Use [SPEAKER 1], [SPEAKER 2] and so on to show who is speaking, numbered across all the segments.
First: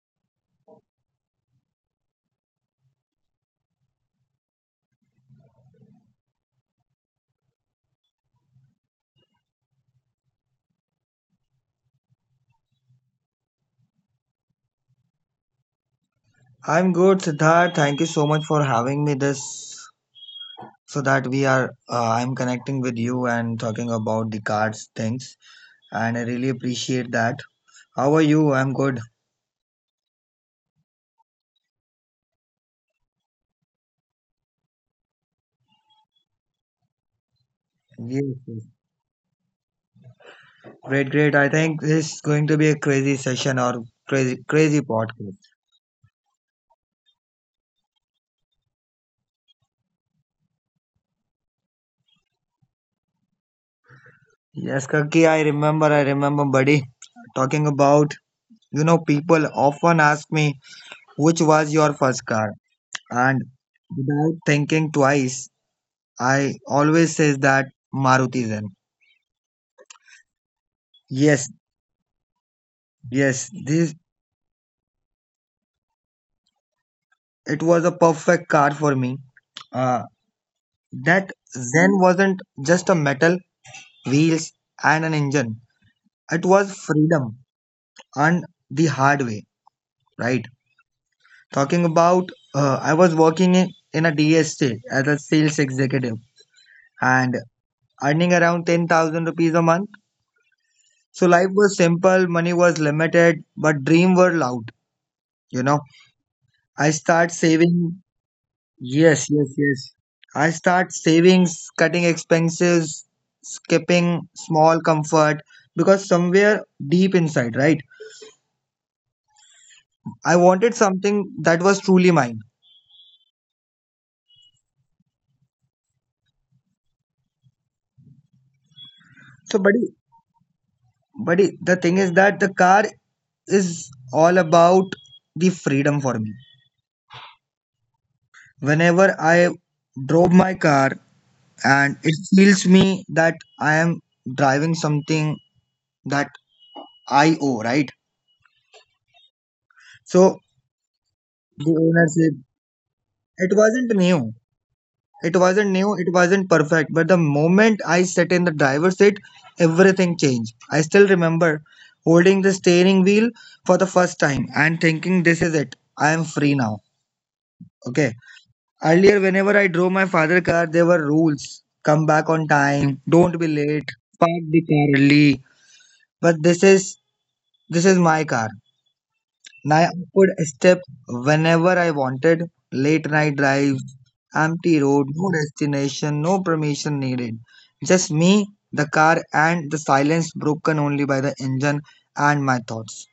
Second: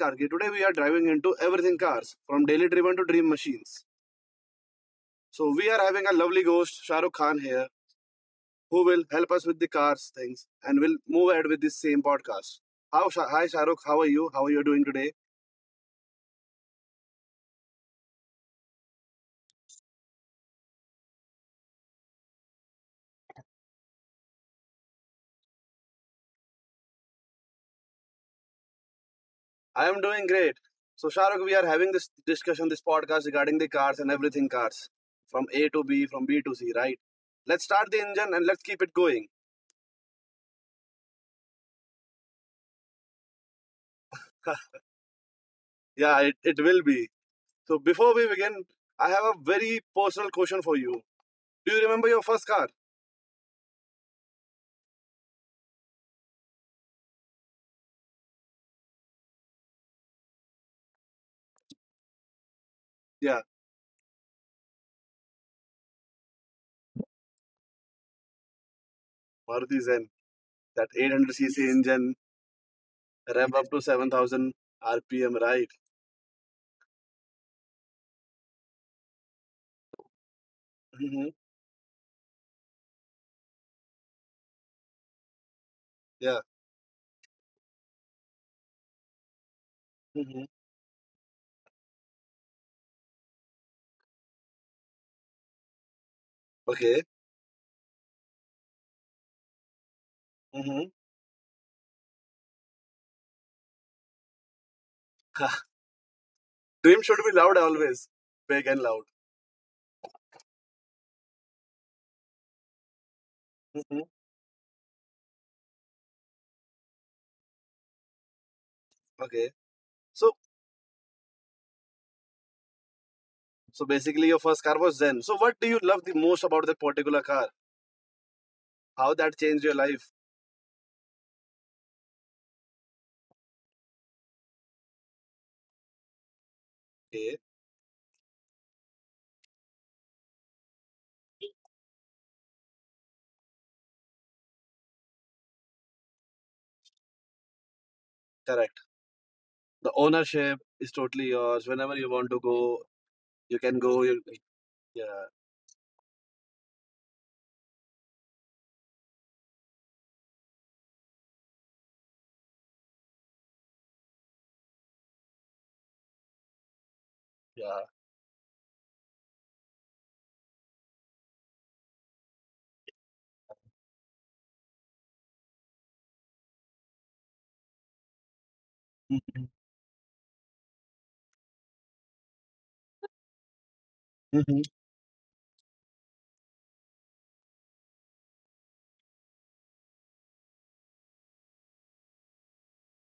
[SPEAKER 1] Karki. Today we are driving into everything cars, from daily driven to dream machines. So we are having a lovely ghost, Shah Rukh Khan here, who will help us with the cars things and will move ahead with this same podcast. How hi Shah Rukh, how are you? How are you doing today?
[SPEAKER 2] I'm good, Siddharth. Thank you so much for having me this so that we are I'm connecting with you and talking about the cards things, and I really appreciate that. How are you? I'm good.
[SPEAKER 1] I am doing great. So Shah Rukh, we are having this discussion, this podcast regarding the cars and everything cars, from A to B, from B to C, right? Let's start the
[SPEAKER 2] Yes,
[SPEAKER 1] engine and
[SPEAKER 2] yes.
[SPEAKER 1] let's keep it going.
[SPEAKER 2] Great, great. I think this is going to be a crazy session or crazy podcast.
[SPEAKER 1] Yeah, it will be. So before we begin, I have a very personal question for you. Do you remember your first car?
[SPEAKER 2] Yes, Kaki, I remember, buddy, talking about people often ask me which was your first car, and
[SPEAKER 1] Yeah,
[SPEAKER 2] without thinking twice, I always says that Maruti Zen.
[SPEAKER 1] Maruti Zen, that
[SPEAKER 2] Yes,
[SPEAKER 1] 800cc engine,
[SPEAKER 2] yes,
[SPEAKER 1] rev up to
[SPEAKER 2] this
[SPEAKER 1] 7,000 RPM, right?
[SPEAKER 2] it was a perfect car for me. Uh, that
[SPEAKER 1] Hmm.
[SPEAKER 2] Zen wasn't just a metal, wheels, and an engine. It
[SPEAKER 1] Yeah.
[SPEAKER 2] was freedom and the hard way, right?
[SPEAKER 1] Hmm.
[SPEAKER 2] Talking about, I was working in a DSA as a sales executive
[SPEAKER 1] Okay.
[SPEAKER 2] and earning around 10,000 rupees a month.
[SPEAKER 1] Hmm.
[SPEAKER 2] So life was simple, money was limited, but dream were loud, you know. I
[SPEAKER 1] Dream should
[SPEAKER 2] start
[SPEAKER 1] be loud
[SPEAKER 2] saving.
[SPEAKER 1] always, big and loud.
[SPEAKER 2] Yes, yes, yes. I start savings, cutting expenses,
[SPEAKER 1] Hmm.
[SPEAKER 2] skipping small comfort, because somewhere deep inside, right?
[SPEAKER 1] Okay.
[SPEAKER 2] I
[SPEAKER 1] So,
[SPEAKER 2] wanted something that was truly mine.
[SPEAKER 1] so basically, your first car was Zen. So, what do you love the most about that particular car? How that
[SPEAKER 2] So,
[SPEAKER 1] changed your
[SPEAKER 2] buddy,
[SPEAKER 1] life?
[SPEAKER 2] buddy, the thing is that the car is all about the freedom for me.
[SPEAKER 1] Okay,
[SPEAKER 2] Whenever I drove my car, and it feels me that I am driving something that I owe, right?
[SPEAKER 1] correct. The
[SPEAKER 2] So
[SPEAKER 1] ownership is totally
[SPEAKER 2] the
[SPEAKER 1] yours. Whenever you
[SPEAKER 2] ownership,
[SPEAKER 1] want to go,
[SPEAKER 2] it
[SPEAKER 1] you can
[SPEAKER 2] wasn't
[SPEAKER 1] go.
[SPEAKER 2] new.
[SPEAKER 1] Yeah.
[SPEAKER 2] It wasn't new, it wasn't perfect, but the moment I sat in the driver's seat, everything changed. I still remember holding the steering wheel for the first time and thinking, this is it, I am free now.
[SPEAKER 1] Yeah.
[SPEAKER 2] Okay. Earlier, whenever I drove my father's car, there were rules, come back on time, don't be late, park the car early. But this is my car.
[SPEAKER 1] Mhm.
[SPEAKER 2] Now I could step whenever I wanted, late night drives,
[SPEAKER 1] Mhm.
[SPEAKER 2] empty road, no destination, no permission needed. Just me, the car, and the silence broken only by the engine and my thoughts.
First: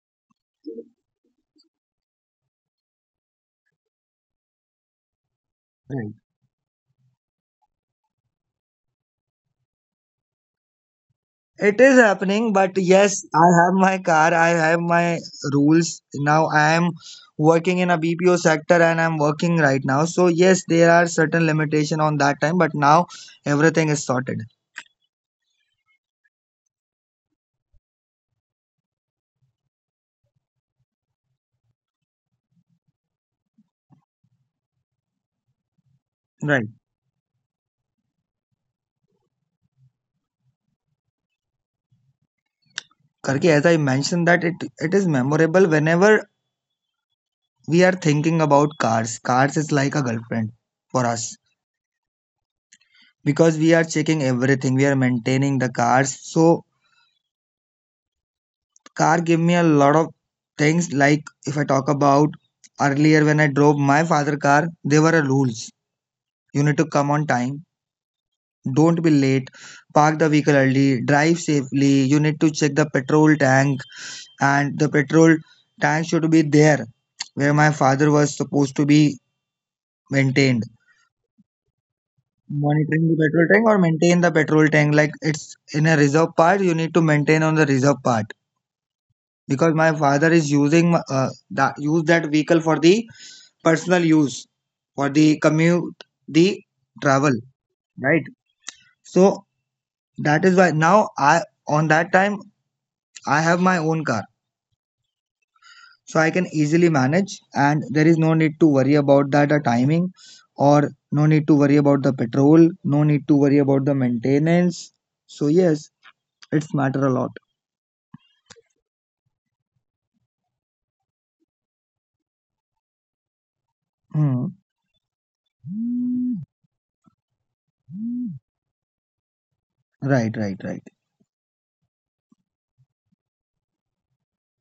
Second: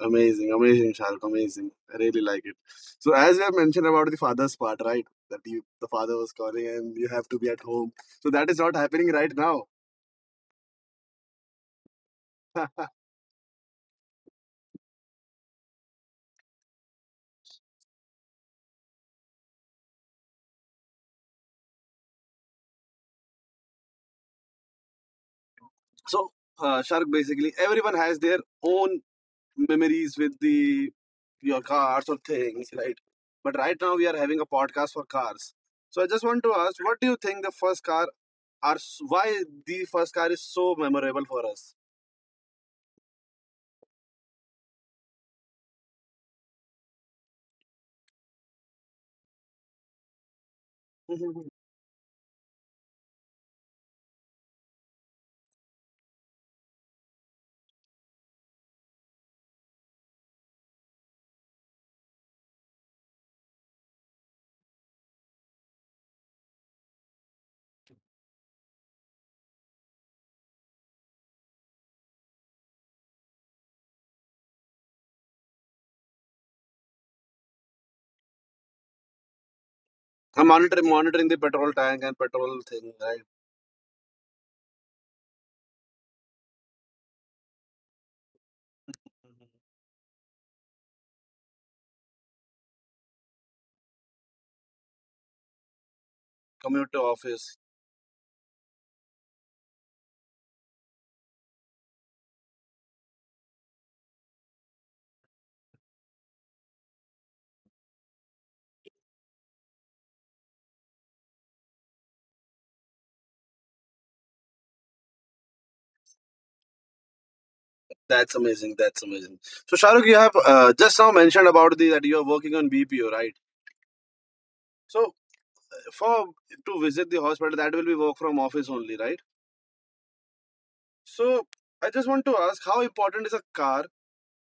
[SPEAKER 1] Amazing, amazing, Shahrukh, amazing. I really like it. So, as you have mentioned about the father's part, right? The
[SPEAKER 2] Right.
[SPEAKER 1] father was calling and you have to be at home. So, that is not happening right now.
[SPEAKER 2] It is happening, but yes, I have my car, I have my rules. Now I am working in a BPO sector and I'm working right now. So yes, there are certain limitation on that time, but now everything is sorted.
[SPEAKER 1] so, Shahrukh, basically, everyone has their own memories with the your cars or things, right? But right now, we are having a podcast for cars. So, I just want to
[SPEAKER 2] Right.
[SPEAKER 1] ask, what do you think the first car are? Why the first car is so memorable for us?
[SPEAKER 2] Karki, as I mentioned that it is memorable whenever we are thinking about cars. Cars is like a girlfriend for us, because we are checking everything. We are maintaining the cars. So car give me a lot of things. Like if I talk about earlier when I drove my father car, there were rules. You need to come on time. Don't be late. Park the vehicle early. Drive safely. You need to check the petrol tank, and the petrol tank should be there where my father was supposed to be
[SPEAKER 1] I'm
[SPEAKER 2] maintained,
[SPEAKER 1] monitoring the petrol tank and petrol thing.
[SPEAKER 2] monitoring the
[SPEAKER 1] Right,
[SPEAKER 2] petrol tank or maintain the petrol tank like it's in a reserve part, you need to maintain on the reserve part because my father is using that use that vehicle for the personal use, for the commute, the
[SPEAKER 1] commute to
[SPEAKER 2] travel,
[SPEAKER 1] office.
[SPEAKER 2] right? So that is why now I, on that time, I have my own car, so I can easily manage, and there is no need to worry about that timing, or no need to worry about the petrol, no need to worry about the maintenance. So yes, it's matter a lot.
[SPEAKER 1] That's amazing. That's amazing. So Shahrukh, you have just now mentioned about the that you are working on BPO, right?
[SPEAKER 2] Mm.
[SPEAKER 1] So for to visit the hospital, that will be work from office only, right?
[SPEAKER 2] Right, right, right.
[SPEAKER 1] So I just want to ask, how important is a car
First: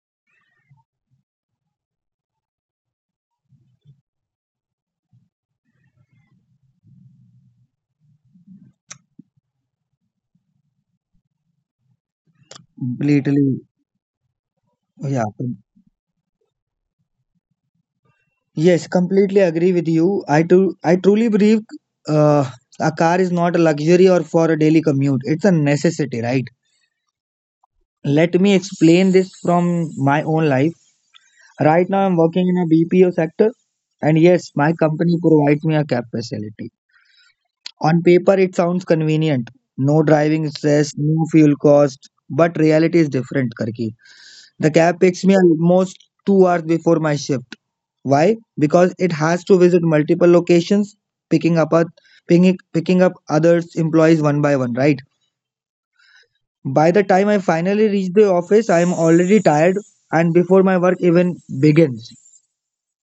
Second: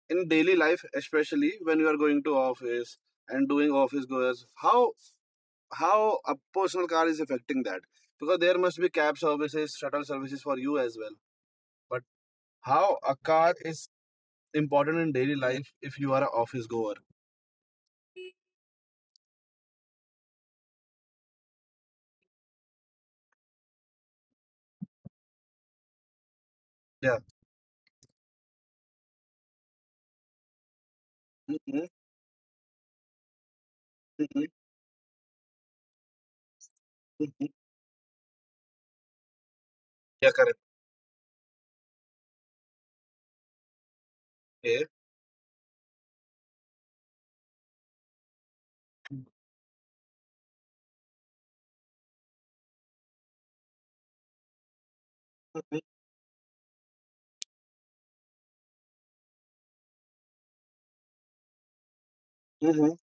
[SPEAKER 1] in daily life, especially when you are going to office and doing office goers? How a personal car is affecting that? Because there must be cab services, shuttle services for you as well how a car
[SPEAKER 2] Completely,
[SPEAKER 1] is important in
[SPEAKER 2] yeah.
[SPEAKER 1] daily life if you are an office goer.
[SPEAKER 2] Yes, completely agree with you. I too, I truly believe uh, a car is not a luxury or for a daily commute. It's a necessity, right?
[SPEAKER 1] Yeah.
[SPEAKER 2] Let me explain this from my own life.
[SPEAKER 1] Hmm.
[SPEAKER 2] Right now, I'm working in a BPO sector, and
[SPEAKER 1] Hmm.
[SPEAKER 2] yes, my company provides me a cab facility. On paper, it sounds convenient. No
[SPEAKER 1] Yeah,
[SPEAKER 2] driving
[SPEAKER 1] correct.
[SPEAKER 2] stress, no fuel cost, but reality is different, Karki. The
[SPEAKER 1] Okay.
[SPEAKER 2] cab picks me almost 2 hours before my shift. Why? Because it has to visit multiple locations, picking up a, picking up others employees one by one, right?
[SPEAKER 1] Mm-hmm.
[SPEAKER 2] By the time I finally reach the office, I am already tired and before my work even begins.
[SPEAKER 1] Mm-hmm.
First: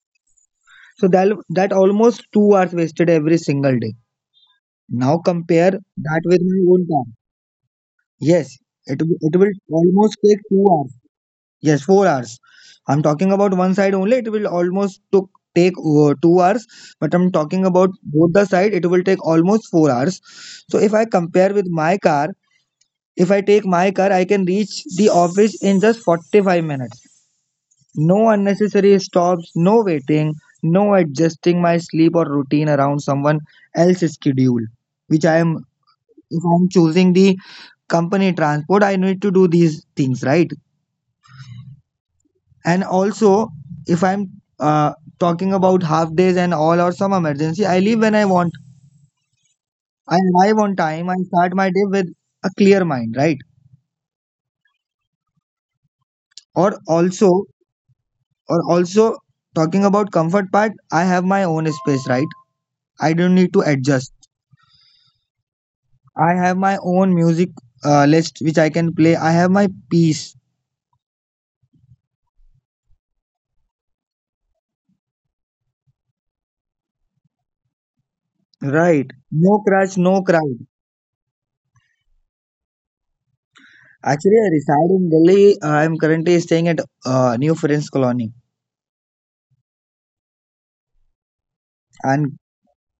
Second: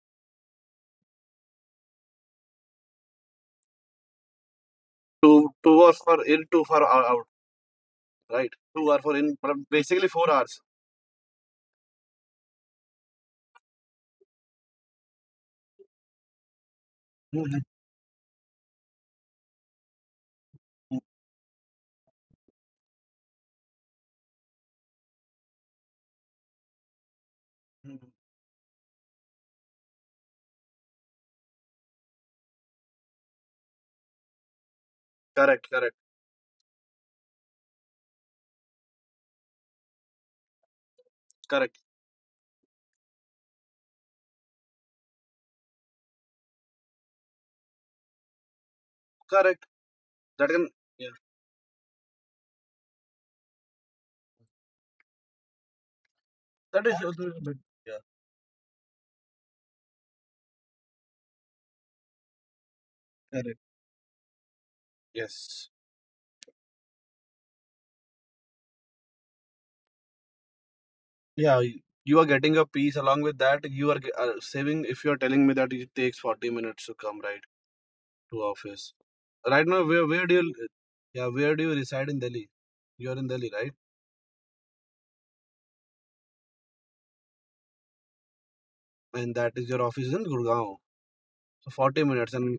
[SPEAKER 2] So that almost 2 hours wasted every single day. Now
[SPEAKER 1] Two
[SPEAKER 2] compare
[SPEAKER 1] two hours
[SPEAKER 2] that
[SPEAKER 1] for in,
[SPEAKER 2] with
[SPEAKER 1] two
[SPEAKER 2] my
[SPEAKER 1] for
[SPEAKER 2] own time.
[SPEAKER 1] out. Right.
[SPEAKER 2] Yes,
[SPEAKER 1] 2 hours
[SPEAKER 2] it,
[SPEAKER 1] for in,
[SPEAKER 2] it will
[SPEAKER 1] but basically
[SPEAKER 2] almost
[SPEAKER 1] four
[SPEAKER 2] take
[SPEAKER 1] hours.
[SPEAKER 2] 2 hours. Yes, 4 hours. I'm talking about one side only. It will almost took take 2 hours, but I'm
[SPEAKER 1] Hmm.
[SPEAKER 2] talking about both the side. It will take almost 4 hours. So if I compare with my car, if I take my car, I can reach the office in just 45 minutes. No unnecessary stops, no waiting, no adjusting my sleep or routine around someone else's schedule. Which I am,
[SPEAKER 1] Correct. Correct.
[SPEAKER 2] if I'm choosing the company transport, I need to do these things, right?
[SPEAKER 1] Correct.
[SPEAKER 2] And also, if I'm uh, talking about half days and all or some emergency, I leave when I want.
[SPEAKER 1] Correct.
[SPEAKER 2] I arrive
[SPEAKER 1] That
[SPEAKER 2] on
[SPEAKER 1] can.
[SPEAKER 2] time. I
[SPEAKER 1] Yeah.
[SPEAKER 2] start my day with a clear mind, right? Or
[SPEAKER 1] That is
[SPEAKER 2] also,
[SPEAKER 1] also a bit. Yeah.
[SPEAKER 2] or also talking about comfort part, I have my own space, right? I don't need to
[SPEAKER 1] Correct.
[SPEAKER 2] adjust.
[SPEAKER 1] Yes.
[SPEAKER 2] I have my own music list which I can play. I have my peace,
[SPEAKER 1] Yeah. You are getting a piece along with that. You are saving if you are telling me that it takes 40 minutes to come right to
[SPEAKER 2] right?
[SPEAKER 1] office.
[SPEAKER 2] No crush,
[SPEAKER 1] Right now,
[SPEAKER 2] no
[SPEAKER 1] where
[SPEAKER 2] crowd.
[SPEAKER 1] where do you, yeah, where do you reside in Delhi? You're in Delhi, right?
[SPEAKER 2] Actually, I reside in Delhi. I am currently staying at New Friends Colony,
[SPEAKER 1] And that is your office in Gurgaon. So
[SPEAKER 2] and
[SPEAKER 1] 40 minutes, and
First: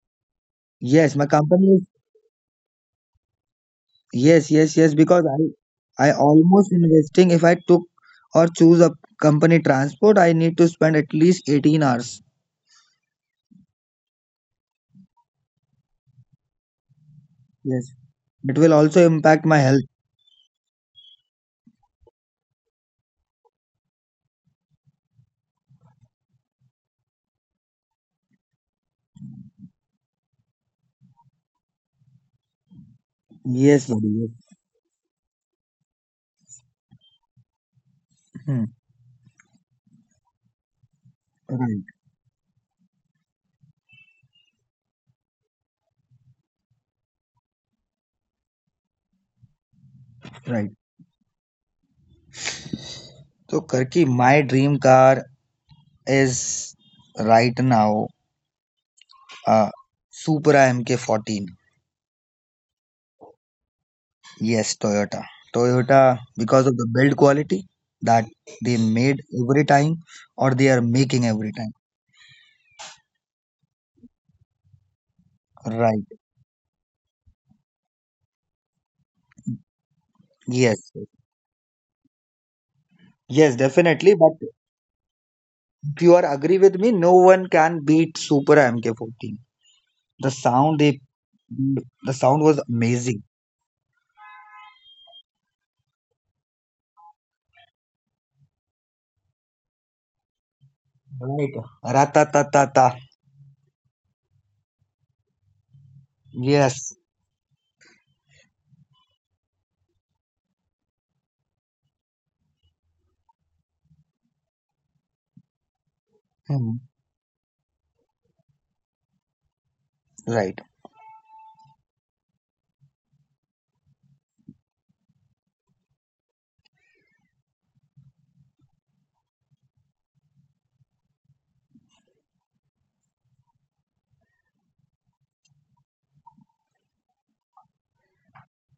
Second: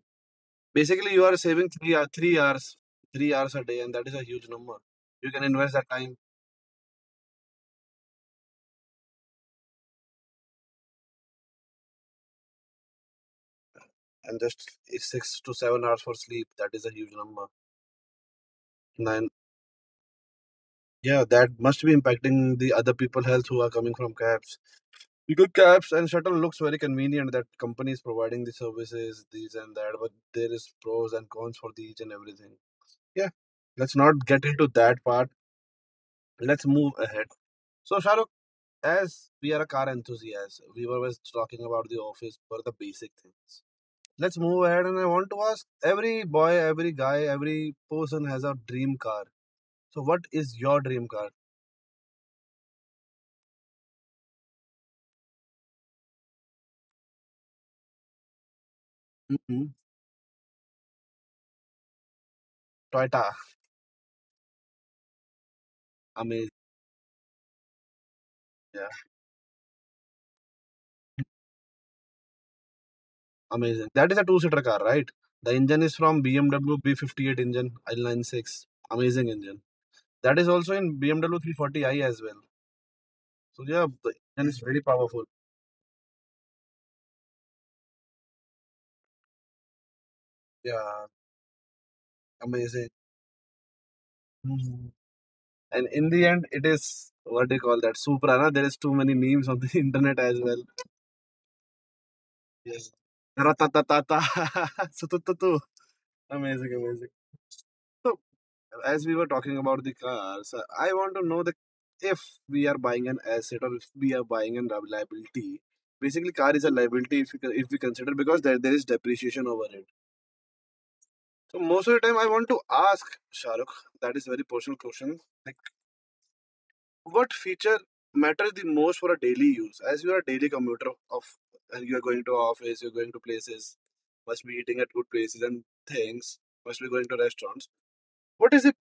[SPEAKER 1] basically
[SPEAKER 2] yes,
[SPEAKER 1] you
[SPEAKER 2] my
[SPEAKER 1] are saving
[SPEAKER 2] company.
[SPEAKER 1] three hours a day, and that is a huge
[SPEAKER 2] Yes, yes,
[SPEAKER 1] number.
[SPEAKER 2] yes, because
[SPEAKER 1] You can invest that
[SPEAKER 2] I
[SPEAKER 1] time
[SPEAKER 2] almost investing if I took or choose a company transport, I need to spend at least 18 hours.
[SPEAKER 1] and just 6 to 7 hours for sleep. That is a huge number.
[SPEAKER 2] Yes. It will also
[SPEAKER 1] Nine.
[SPEAKER 2] impact my health.
[SPEAKER 1] Yeah, that must be impacting the other people' health who are coming from cabs. Google Cabs and Shuttle looks very convenient that companies providing the services, these and that, but there is pros and cons for the each and everything. Yeah,
[SPEAKER 2] Yes, buddy.
[SPEAKER 1] let's not
[SPEAKER 2] Yes.
[SPEAKER 1] get into that part. Let's move ahead. So, Shahrukh,
[SPEAKER 2] Hmm.
[SPEAKER 1] as we are a car enthusiast, we were just talking
[SPEAKER 2] Right,
[SPEAKER 1] about the office for the basic things. Let's move ahead, and I want to ask every boy, every guy, every person has a dream car. So, what
[SPEAKER 2] right.
[SPEAKER 1] is your dream car?
[SPEAKER 2] So, Karki, my dream car is right now uh
[SPEAKER 1] Hmm.
[SPEAKER 2] Supra MK14.
[SPEAKER 1] Toyota.
[SPEAKER 2] Yes, Toyota. Toyota,
[SPEAKER 1] Amazing.
[SPEAKER 2] because of the build quality that they
[SPEAKER 1] Yeah.
[SPEAKER 2] made every time or they are making every time.
[SPEAKER 1] Amazing. That is a two-seater car, right? The engine is
[SPEAKER 2] Right.
[SPEAKER 1] from BMW B58 engine, I96. Amazing engine. That is also in
[SPEAKER 2] Yes.
[SPEAKER 1] BMW 340i as well. So
[SPEAKER 2] Yes,
[SPEAKER 1] yeah, the
[SPEAKER 2] definitely. But
[SPEAKER 1] engine is very powerful.
[SPEAKER 2] if you are agree with me, no one can beat Super MK14. The sound
[SPEAKER 1] Yeah,
[SPEAKER 2] they, the sound was
[SPEAKER 1] amazing.
[SPEAKER 2] amazing.
[SPEAKER 1] Mhm. And in the end, it is what they call that Supra. Na? There is too many memes on the internet as well.
[SPEAKER 2] Right. Ratatatata.
[SPEAKER 1] Yes. Ratatatata. Sutututu. Amazing,
[SPEAKER 2] Yes.
[SPEAKER 1] amazing. So, as we were talking about the cars, I want to know that if we are buying an asset or if we are buying a liability. Basically, car is
[SPEAKER 2] Hmm.
[SPEAKER 1] a liability if we, con- if we consider because there is depreciation over it.
[SPEAKER 2] Right.
[SPEAKER 1] So most of the time, I want to ask Shahrukh. That is a very personal question. Like, what feature matters the most for a daily use? As you are a daily commuter of, and you are going to office, you are going to places, must be eating at good places and things, must be going to restaurants. What is the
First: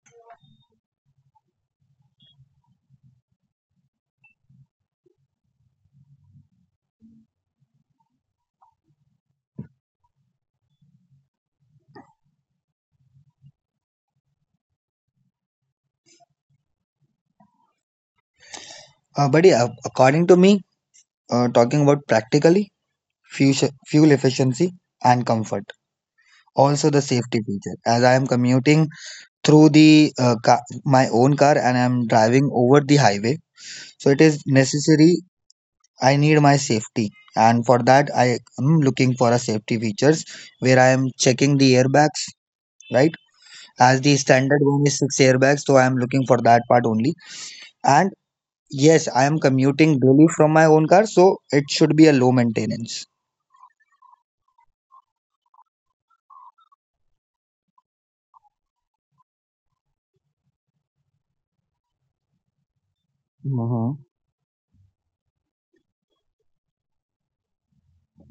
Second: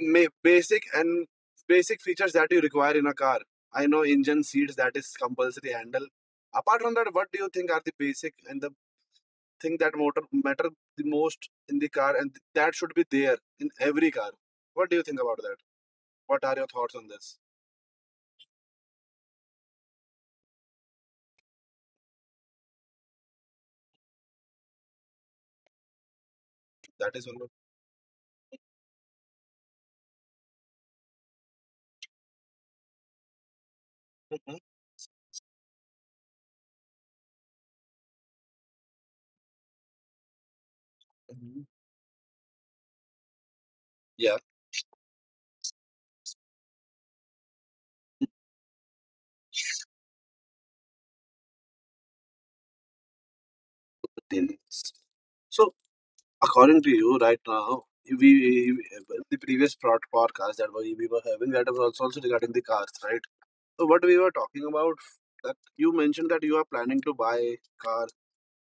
[SPEAKER 1] ma- basic and basic features that you require in a car? I know engine seats that is compulsory handle. Apart from that, what do you think are the basic and the thing that motor matter the most in the car and that should be there in every car? What do you think about that? What are your thoughts on this?
[SPEAKER 2] But yeah, according to me, talking about practically fuel fuel efficiency and comfort, also
[SPEAKER 1] That
[SPEAKER 2] the
[SPEAKER 1] is one.
[SPEAKER 2] safety feature. As I am commuting through the my own car and I am driving over the highway, so it
[SPEAKER 1] Mhm.
[SPEAKER 2] is necessary I need my safety, and for that I am looking for a safety features where I am
[SPEAKER 1] Mhm.
[SPEAKER 2] checking the airbags, right? As
[SPEAKER 1] Yeah,
[SPEAKER 2] the standard one is six airbags, so I am looking for that part only. And yes, I am commuting daily from my own car, so it should be a low maintenance.
[SPEAKER 1] 15 minutes. So according to you, right now we the previous podcast that we were having that was also regarding the cars, right? So what we
[SPEAKER 2] Hmm.
[SPEAKER 1] were talking about that you mentioned that you are planning to buy car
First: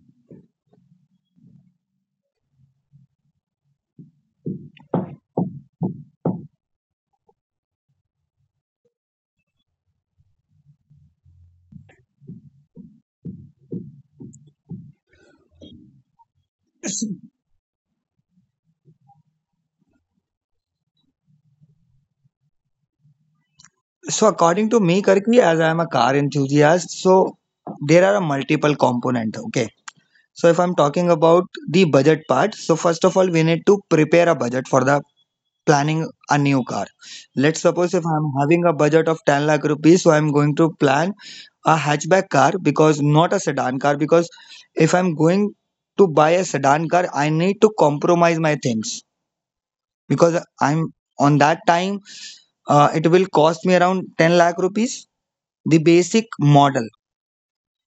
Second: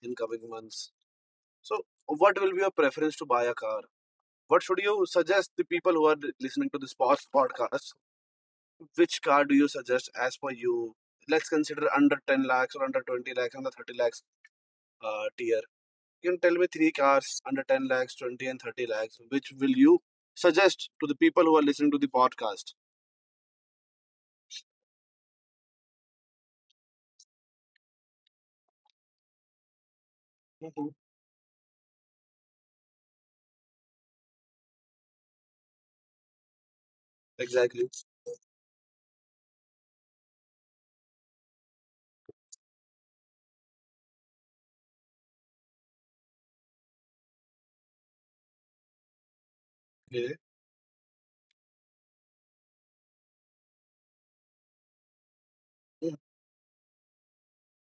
[SPEAKER 1] in coming months. So what will be your preference to buy a car? What should you suggest the people who are listening to this podcast? Which car do you suggest as per you? Let's consider under 10 lakhs or under 20 lakhs, under 30 lakhs tier. You can tell me three cars under 10 lakhs, 20 and 30 lakhs. Which will you suggest to the people who are listening to the podcast?
[SPEAKER 2] So according to me, Karki, as I am a car enthusiast, so there are a multiple component. Okay. So if I'm
[SPEAKER 1] Mhm.
[SPEAKER 2] talking about the budget part, so first of all, we need to prepare a budget for the planning a new car. Let's
[SPEAKER 1] Exactly.
[SPEAKER 2] suppose if I'm having a budget of 10 lakh rupees, so I'm going to plan a hatchback car because not a sedan car. Because if I'm going to buy a sedan car, I need to compromise my things
[SPEAKER 1] Okay.
[SPEAKER 2] because I'm on that time, it will cost me around 10 lakh rupees, the
[SPEAKER 1] Mhm.
[SPEAKER 2] basic model.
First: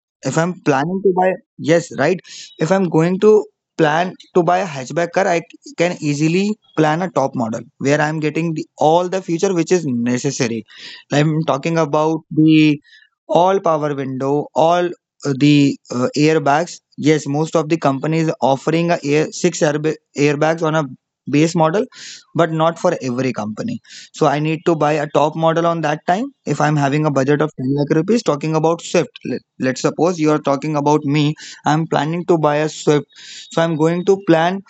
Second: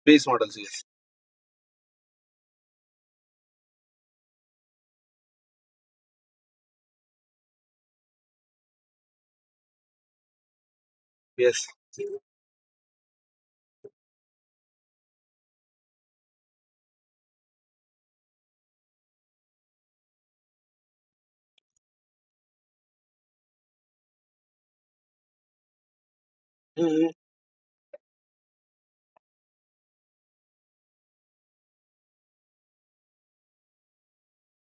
[SPEAKER 1] Base
[SPEAKER 2] If I'm
[SPEAKER 1] models, yes.
[SPEAKER 2] planning to buy yes, right. If I'm going to plan to buy a hatchback car, I can easily plan a top model where I'm getting the, all the feature which is necessary. I'm
[SPEAKER 1] Yes.
[SPEAKER 2] talking about the all power window, all the airbags. Yes, most of the companies offering a air, airbags on a base model, but not for every company. So I need to buy a top model on that time. If I'm having a
[SPEAKER 1] Mhm.
[SPEAKER 2] budget of 10 lakh rupees, talking about Swift. Let's suppose you are talking about me. I'm planning to buy a Swift. So I'm going to plan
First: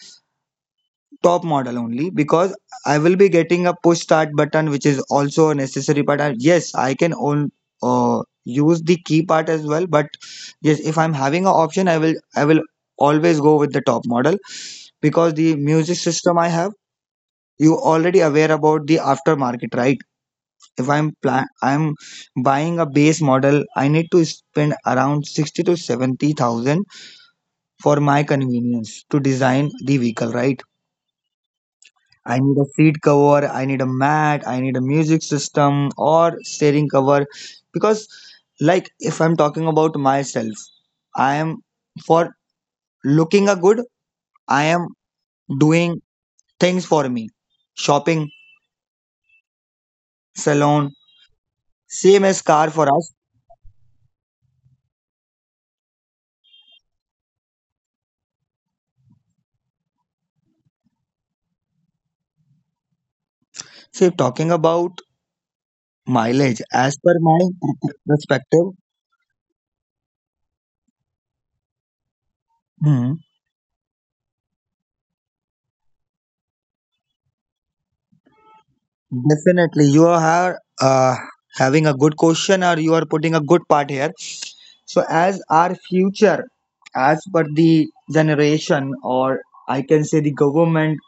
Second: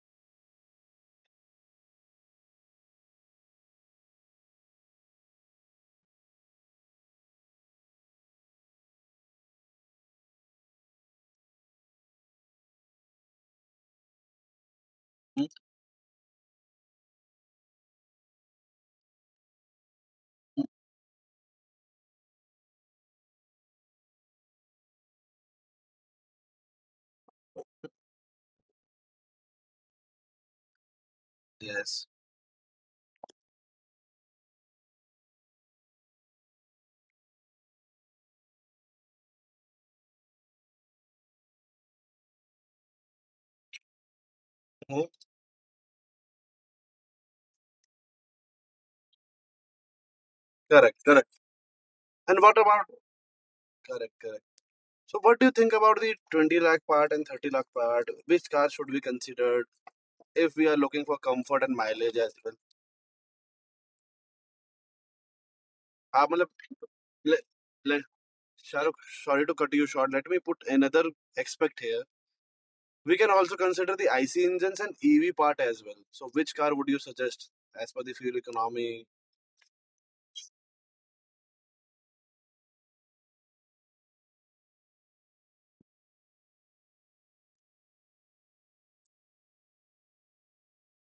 [SPEAKER 2] top model only because I will be getting a push start button, which is also a necessary part. And yes, I can own, use the key part as well. But yes, if I'm having an option, I will always go with the top model because the music system I have, you already aware about the aftermarket, right? If I'm buying a base model, I need to spend around 60 to 70,000 for my convenience to design the vehicle, right?
[SPEAKER 1] Yes.
[SPEAKER 2] I need a seat cover, I need a mat, I need a music system or steering cover because like if I'm talking about myself, I am for looking a good, I am
[SPEAKER 1] Mhm.
[SPEAKER 2] doing things for me, shopping, salon,
[SPEAKER 1] Correct, correct.
[SPEAKER 2] same
[SPEAKER 1] And
[SPEAKER 2] as
[SPEAKER 1] what
[SPEAKER 2] car
[SPEAKER 1] about
[SPEAKER 2] for us.
[SPEAKER 1] correct, correct. So what do you think about the 20 lakh part and 30 lakh part? Which car should be considered if we are looking for comfort and mileage as well?
[SPEAKER 2] So if talking about
[SPEAKER 1] आप मतलब
[SPEAKER 2] mileage, as per
[SPEAKER 1] let,
[SPEAKER 2] my
[SPEAKER 1] let
[SPEAKER 2] perspective.
[SPEAKER 1] Shahrukh, sorry to cut you short. Let me put another aspect here. We
[SPEAKER 2] Hmm.
[SPEAKER 1] can also consider the IC engines and EV part as well. So, which car would you suggest as per the fuel economy?
[SPEAKER 2] Definitely you are uh, having a good question or you are putting a good part here. So, as our future, as per the generation, or I can say the government,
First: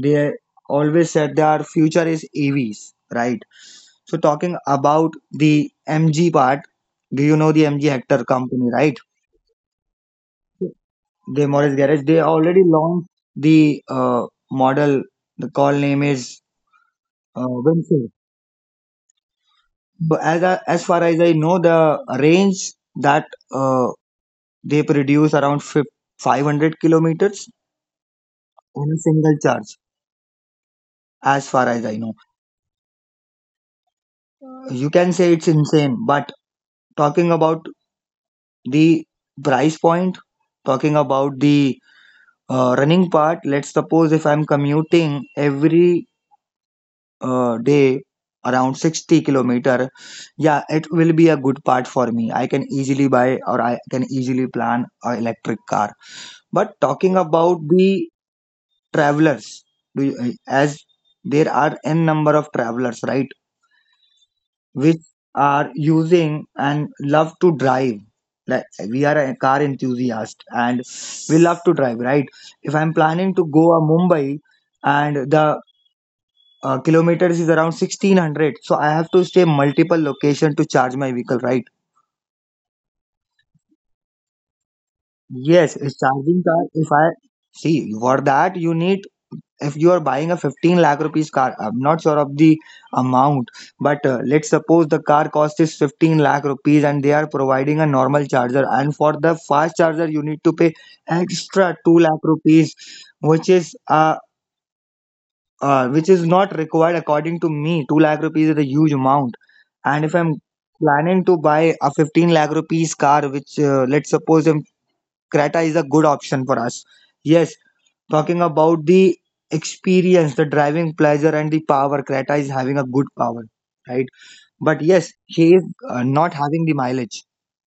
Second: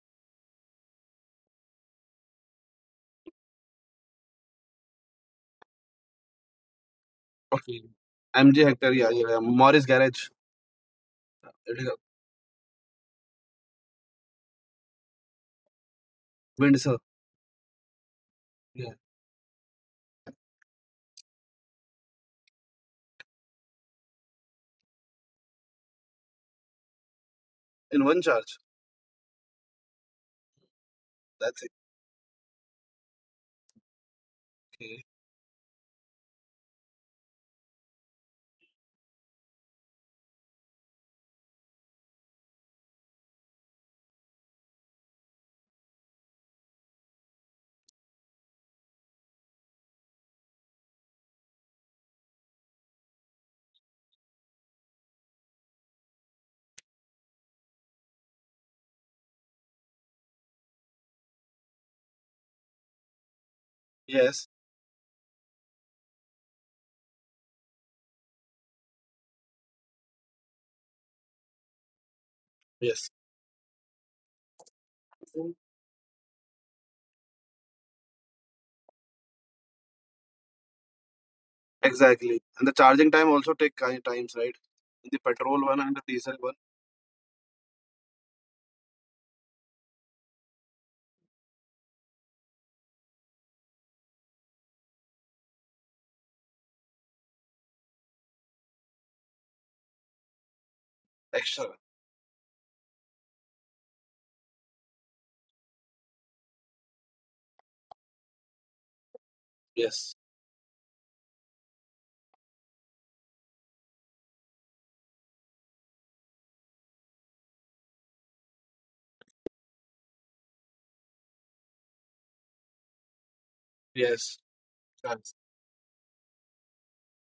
[SPEAKER 2] they always said their future is EVs, right? So, talking about the MG part, do you know the
[SPEAKER 1] Okay.
[SPEAKER 2] MG Hector
[SPEAKER 1] MG
[SPEAKER 2] company,
[SPEAKER 1] Hector,
[SPEAKER 2] right?
[SPEAKER 1] yeah, yeah, yeah. Morris Garage,
[SPEAKER 2] The Morris
[SPEAKER 1] it is a
[SPEAKER 2] Garage. They already launched the model. The call name is
[SPEAKER 1] Windsor,
[SPEAKER 2] Winfield.
[SPEAKER 1] yeah,
[SPEAKER 2] So as I, as far as I know, the range that uh, they produce around 500 kilometers
[SPEAKER 1] in one charge.
[SPEAKER 2] on a single charge. As far
[SPEAKER 1] That's it.
[SPEAKER 2] as I know, you can
[SPEAKER 1] Okay.
[SPEAKER 2] say it's insane. But talking about the price point, talking about the running part, let's suppose if I'm commuting every day around 60 kilometer, yeah, it will be a good part for me. I can easily buy or I can easily plan a electric car. But talking about the travelers, do you, as there are n number of travelers, right,
[SPEAKER 1] Yes.
[SPEAKER 2] which are using and love to drive, like, we are a car enthusiast and we love to drive, right? If I'm
[SPEAKER 1] Yes.
[SPEAKER 2] planning to go a Mumbai and the kilometers is around 1600, so I have to stay multiple location to charge my vehicle, right?
[SPEAKER 1] Exactly. And the charging time also take kind times, right? The petrol
[SPEAKER 2] Yes,
[SPEAKER 1] one
[SPEAKER 2] a
[SPEAKER 1] and the
[SPEAKER 2] charging
[SPEAKER 1] diesel
[SPEAKER 2] car,
[SPEAKER 1] one
[SPEAKER 2] if I see, for that you need, if you are buying a 15 lakh rupees car, I'm not sure of the amount, but let's suppose the car cost is 15 lakh rupees and they are providing a normal charger, and for the fast charger you need to pay extra
[SPEAKER 1] extra.
[SPEAKER 2] 2 lakh rupees, which is a which is not required according to me. 2 lakh rupees is a huge amount. And if I'm
[SPEAKER 1] Yes.
[SPEAKER 2] planning to buy a 15 lakh rupees car, which, let's suppose, Creta is a good option for us. Yes, talking about the experience, the driving pleasure, and the power, Creta is having a good power, right?
[SPEAKER 1] Yes.
[SPEAKER 2] But yes, she is
[SPEAKER 1] Yes.
[SPEAKER 2] not having the mileage.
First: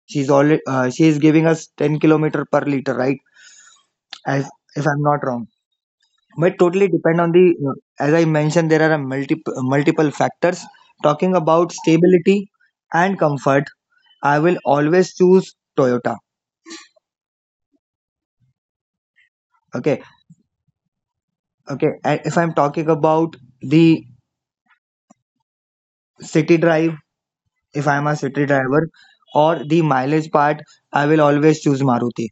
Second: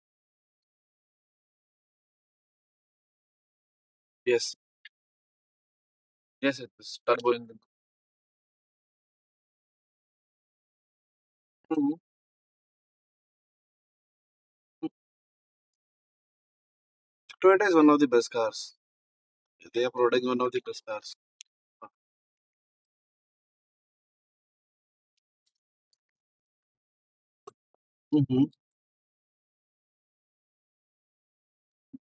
[SPEAKER 2] She's already she is giving us 10 kilometer per liter, right? As,
[SPEAKER 1] Yes.
[SPEAKER 2] if I'm not wrong. But
[SPEAKER 1] Yes. It
[SPEAKER 2] totally
[SPEAKER 1] is
[SPEAKER 2] depend on
[SPEAKER 1] turbo
[SPEAKER 2] the
[SPEAKER 1] engine.
[SPEAKER 2] as I mentioned, there are a multiple factors. Talking about
[SPEAKER 1] Hmm.
[SPEAKER 2] stability and comfort, I will always choose Toyota.
[SPEAKER 1] Toyota is one of the best cars. They
[SPEAKER 2] Okay,
[SPEAKER 1] are producing one of the best cars.
[SPEAKER 2] okay. And if I'm talking about the city drive, if I'm a city
[SPEAKER 1] Mm-hmm.
[SPEAKER 2] driver, or the mileage part, I will always choose Maruti.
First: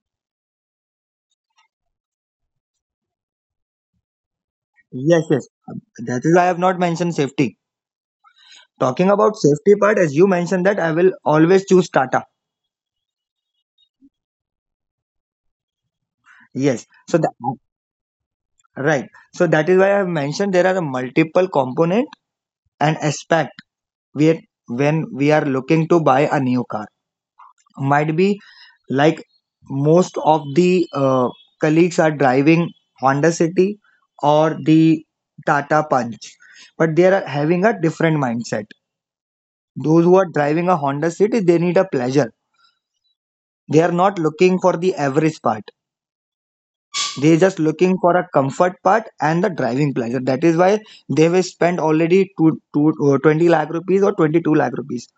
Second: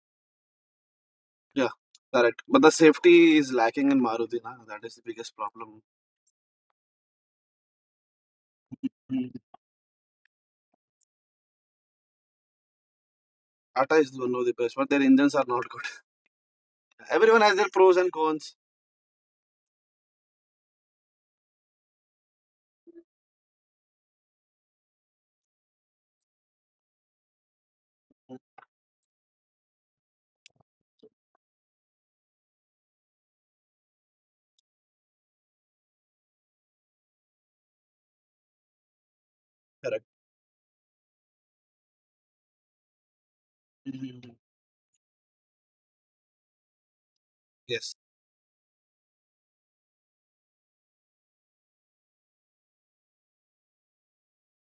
[SPEAKER 1] Yeah. Correct. But the safety is lacking in Maruti. Na? That is the
[SPEAKER 2] Yes,
[SPEAKER 1] biggest
[SPEAKER 2] yes,
[SPEAKER 1] problem.
[SPEAKER 2] that is why I have not mentioned safety. Talking
[SPEAKER 1] Mm.
[SPEAKER 2] about safety part, as you mentioned, that I will always choose Tata.
[SPEAKER 1] Tata is one of the best, but their engines are not good.
[SPEAKER 2] Yes. So that
[SPEAKER 1] Everyone has their pros and cons.
[SPEAKER 2] right. So that is why I have mentioned there are multiple components, an aspect, we, when we are looking to buy a new car, might be,
[SPEAKER 1] Mm,
[SPEAKER 2] like, most of the colleagues are driving Honda City or the Tata Punch, but they are having a different mindset. Those who are
[SPEAKER 1] correct.
[SPEAKER 2] driving a Honda City, they need a pleasure, they are not looking
[SPEAKER 1] Mhm.
[SPEAKER 2] for the average part, they are just looking for
[SPEAKER 1] Yes.
[SPEAKER 2] a comfort part and the driving pleasure. That is why they will spend already 20 lakh rupees or 22 lakh rupees.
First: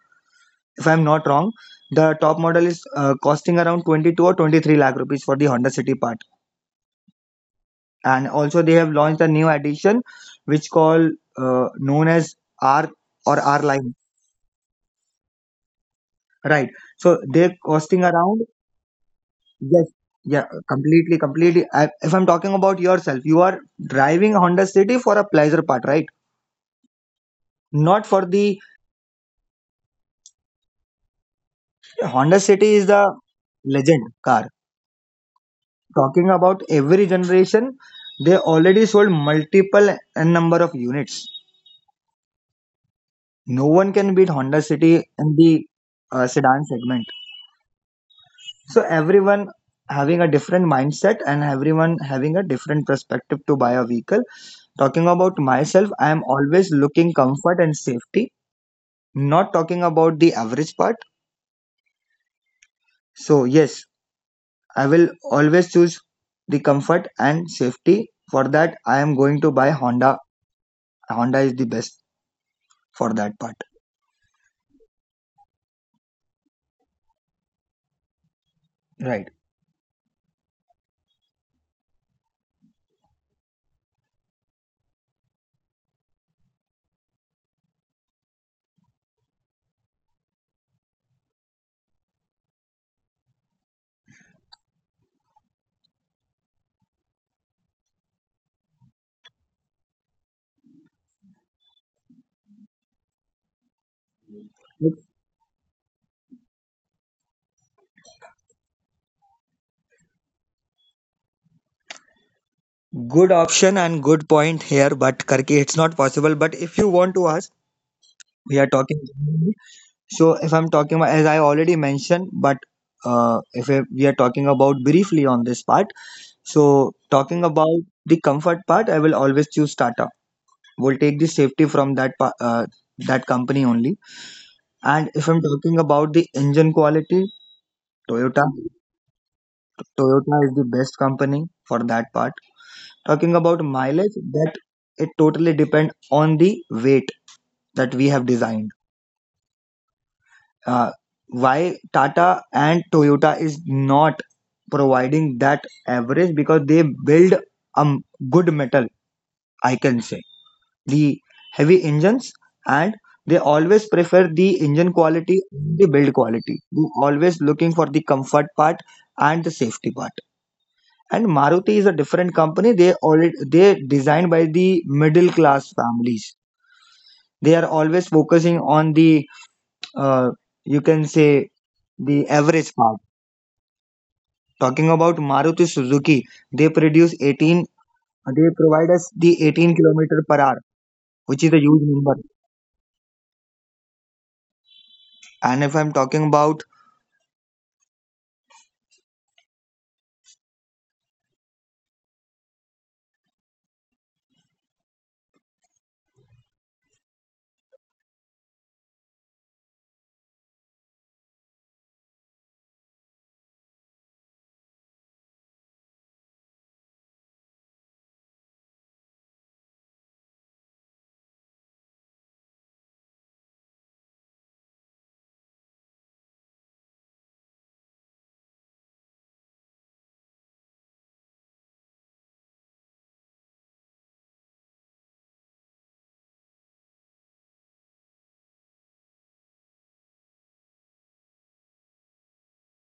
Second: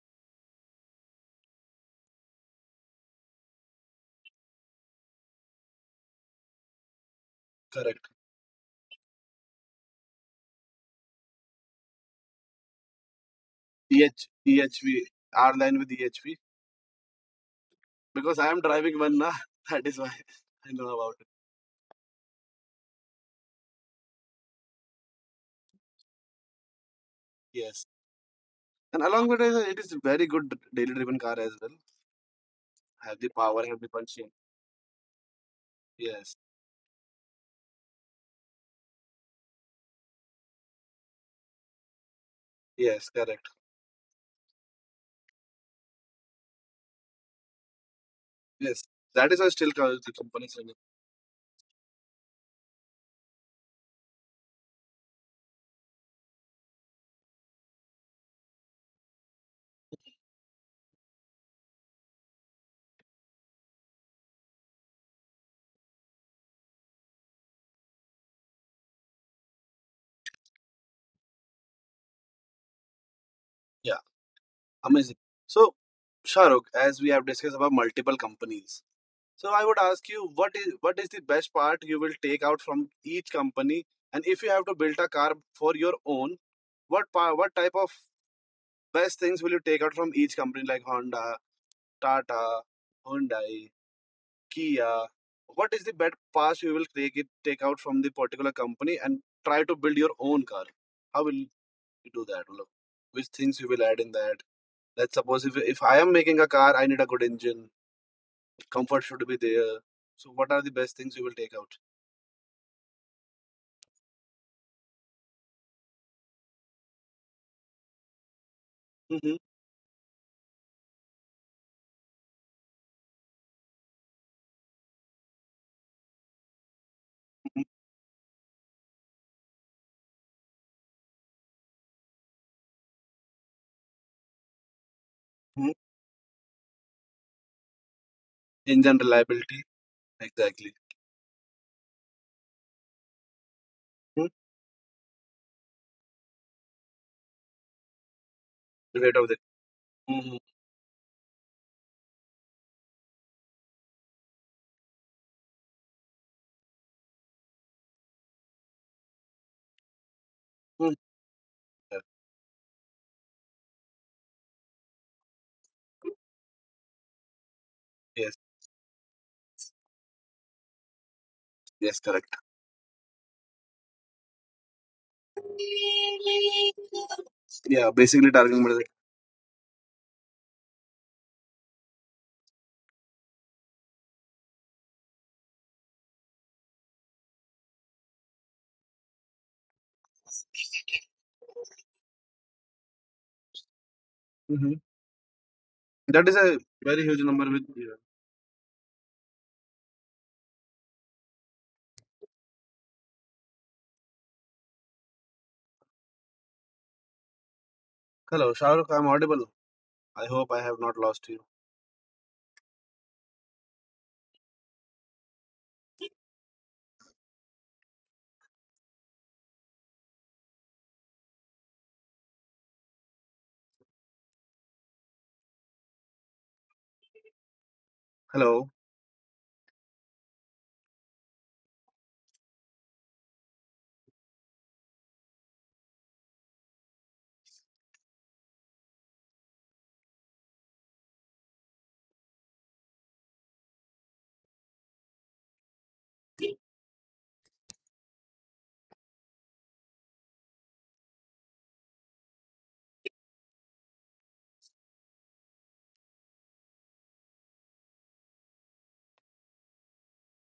[SPEAKER 2] If I'm not wrong, the top model is costing around 22 or 23 lakh rupees for the Honda City part.
[SPEAKER 1] Correct.
[SPEAKER 2] And also they have launched a new edition which called known as R or R line.
[SPEAKER 1] EH, EHV, R line with EHV.
[SPEAKER 2] Right. So they're costing around,
[SPEAKER 1] Because I am driving one, na,
[SPEAKER 2] yes,
[SPEAKER 1] that is why
[SPEAKER 2] yeah,
[SPEAKER 1] I know
[SPEAKER 2] completely,
[SPEAKER 1] about it.
[SPEAKER 2] completely. I, if I'm talking about yourself, you are driving Honda City for a pleasure part, right?
[SPEAKER 1] Yes.
[SPEAKER 2] Not for the,
[SPEAKER 1] And along with it, it is a very good daily driven car as well.
[SPEAKER 2] Honda City is the
[SPEAKER 1] Have the power,
[SPEAKER 2] legend
[SPEAKER 1] have the
[SPEAKER 2] car.
[SPEAKER 1] punching.
[SPEAKER 2] Talking
[SPEAKER 1] Yes.
[SPEAKER 2] about every generation, they already sold multiple n number of units.
[SPEAKER 1] Yes,
[SPEAKER 2] No
[SPEAKER 1] correct.
[SPEAKER 2] one can beat Honda City in the sedan segment. So
[SPEAKER 1] Yes.
[SPEAKER 2] everyone
[SPEAKER 1] That is why still
[SPEAKER 2] having a
[SPEAKER 1] the
[SPEAKER 2] different
[SPEAKER 1] company is running.
[SPEAKER 2] mindset and everyone having a different perspective to buy a vehicle. Talking about myself, I am always looking comfort and safety, not talking about the average part. So yes, I will always choose the comfort and safety. For that, I am going to buy Honda. Honda is the best for that part.
[SPEAKER 1] Yeah, amazing. So, Shahrukh, as we have discussed about multiple
[SPEAKER 2] Right.
[SPEAKER 1] companies, so I would ask you, what is the best part you will take out from each company? And if you have to build a car for your own, what type of best things will you take out from each company like Honda, Tata, Hyundai, Kia? What is the best pass you will take out from the particular company and try to build your own car? How will you do that? Look, which things you will add in that? Let's suppose if I am making a car, I need a good engine. Comfort should be there. So what are the best things you will take out?
[SPEAKER 2] Good option and good point here, but Karki, it's not possible. But if you want to ask, we are talking,
[SPEAKER 1] Mhm,
[SPEAKER 2] so if I'm talking about, as I already mentioned, but if I- we are talking about briefly on this part. So
[SPEAKER 1] mhm,
[SPEAKER 2] talking about the comfort part, I will always choose startup. We'll take the safety from that company only. And if
[SPEAKER 1] mhm.
[SPEAKER 2] I'm talking about the engine quality, toyota
[SPEAKER 1] Engine reliability,
[SPEAKER 2] Toyota
[SPEAKER 1] exactly.
[SPEAKER 2] is the best company for that part. Talking about
[SPEAKER 1] Mhm.
[SPEAKER 2] mileage, that it totally depend on the weight that we have
[SPEAKER 1] The
[SPEAKER 2] designed.
[SPEAKER 1] weight of the. Mhm,
[SPEAKER 2] uh, why Tata and Toyota is not providing that average? Because they build a good metal, I can say.
[SPEAKER 1] mhm.
[SPEAKER 2] The heavy engines, and they always prefer the engine quality, the build quality. They always looking for the
[SPEAKER 1] Yes,
[SPEAKER 2] comfort part and the safety part. And
[SPEAKER 1] yes,
[SPEAKER 2] Maruti is a
[SPEAKER 1] correct.
[SPEAKER 2] different company. They already, they designed by the middle class families. They
[SPEAKER 1] Yeah,
[SPEAKER 2] are
[SPEAKER 1] basically
[SPEAKER 2] always
[SPEAKER 1] targeting.
[SPEAKER 2] focusing on the uh, you can say the average part. Talking about Maruti Suzuki, they produce 18, they provide us the 18 kilometer per hour, which is a huge number. And if I'm
[SPEAKER 1] That is
[SPEAKER 2] talking
[SPEAKER 1] a
[SPEAKER 2] about
[SPEAKER 1] very huge number with you. Hello, Shahrukh, I'm audible. I hope I have not lost you. Hello.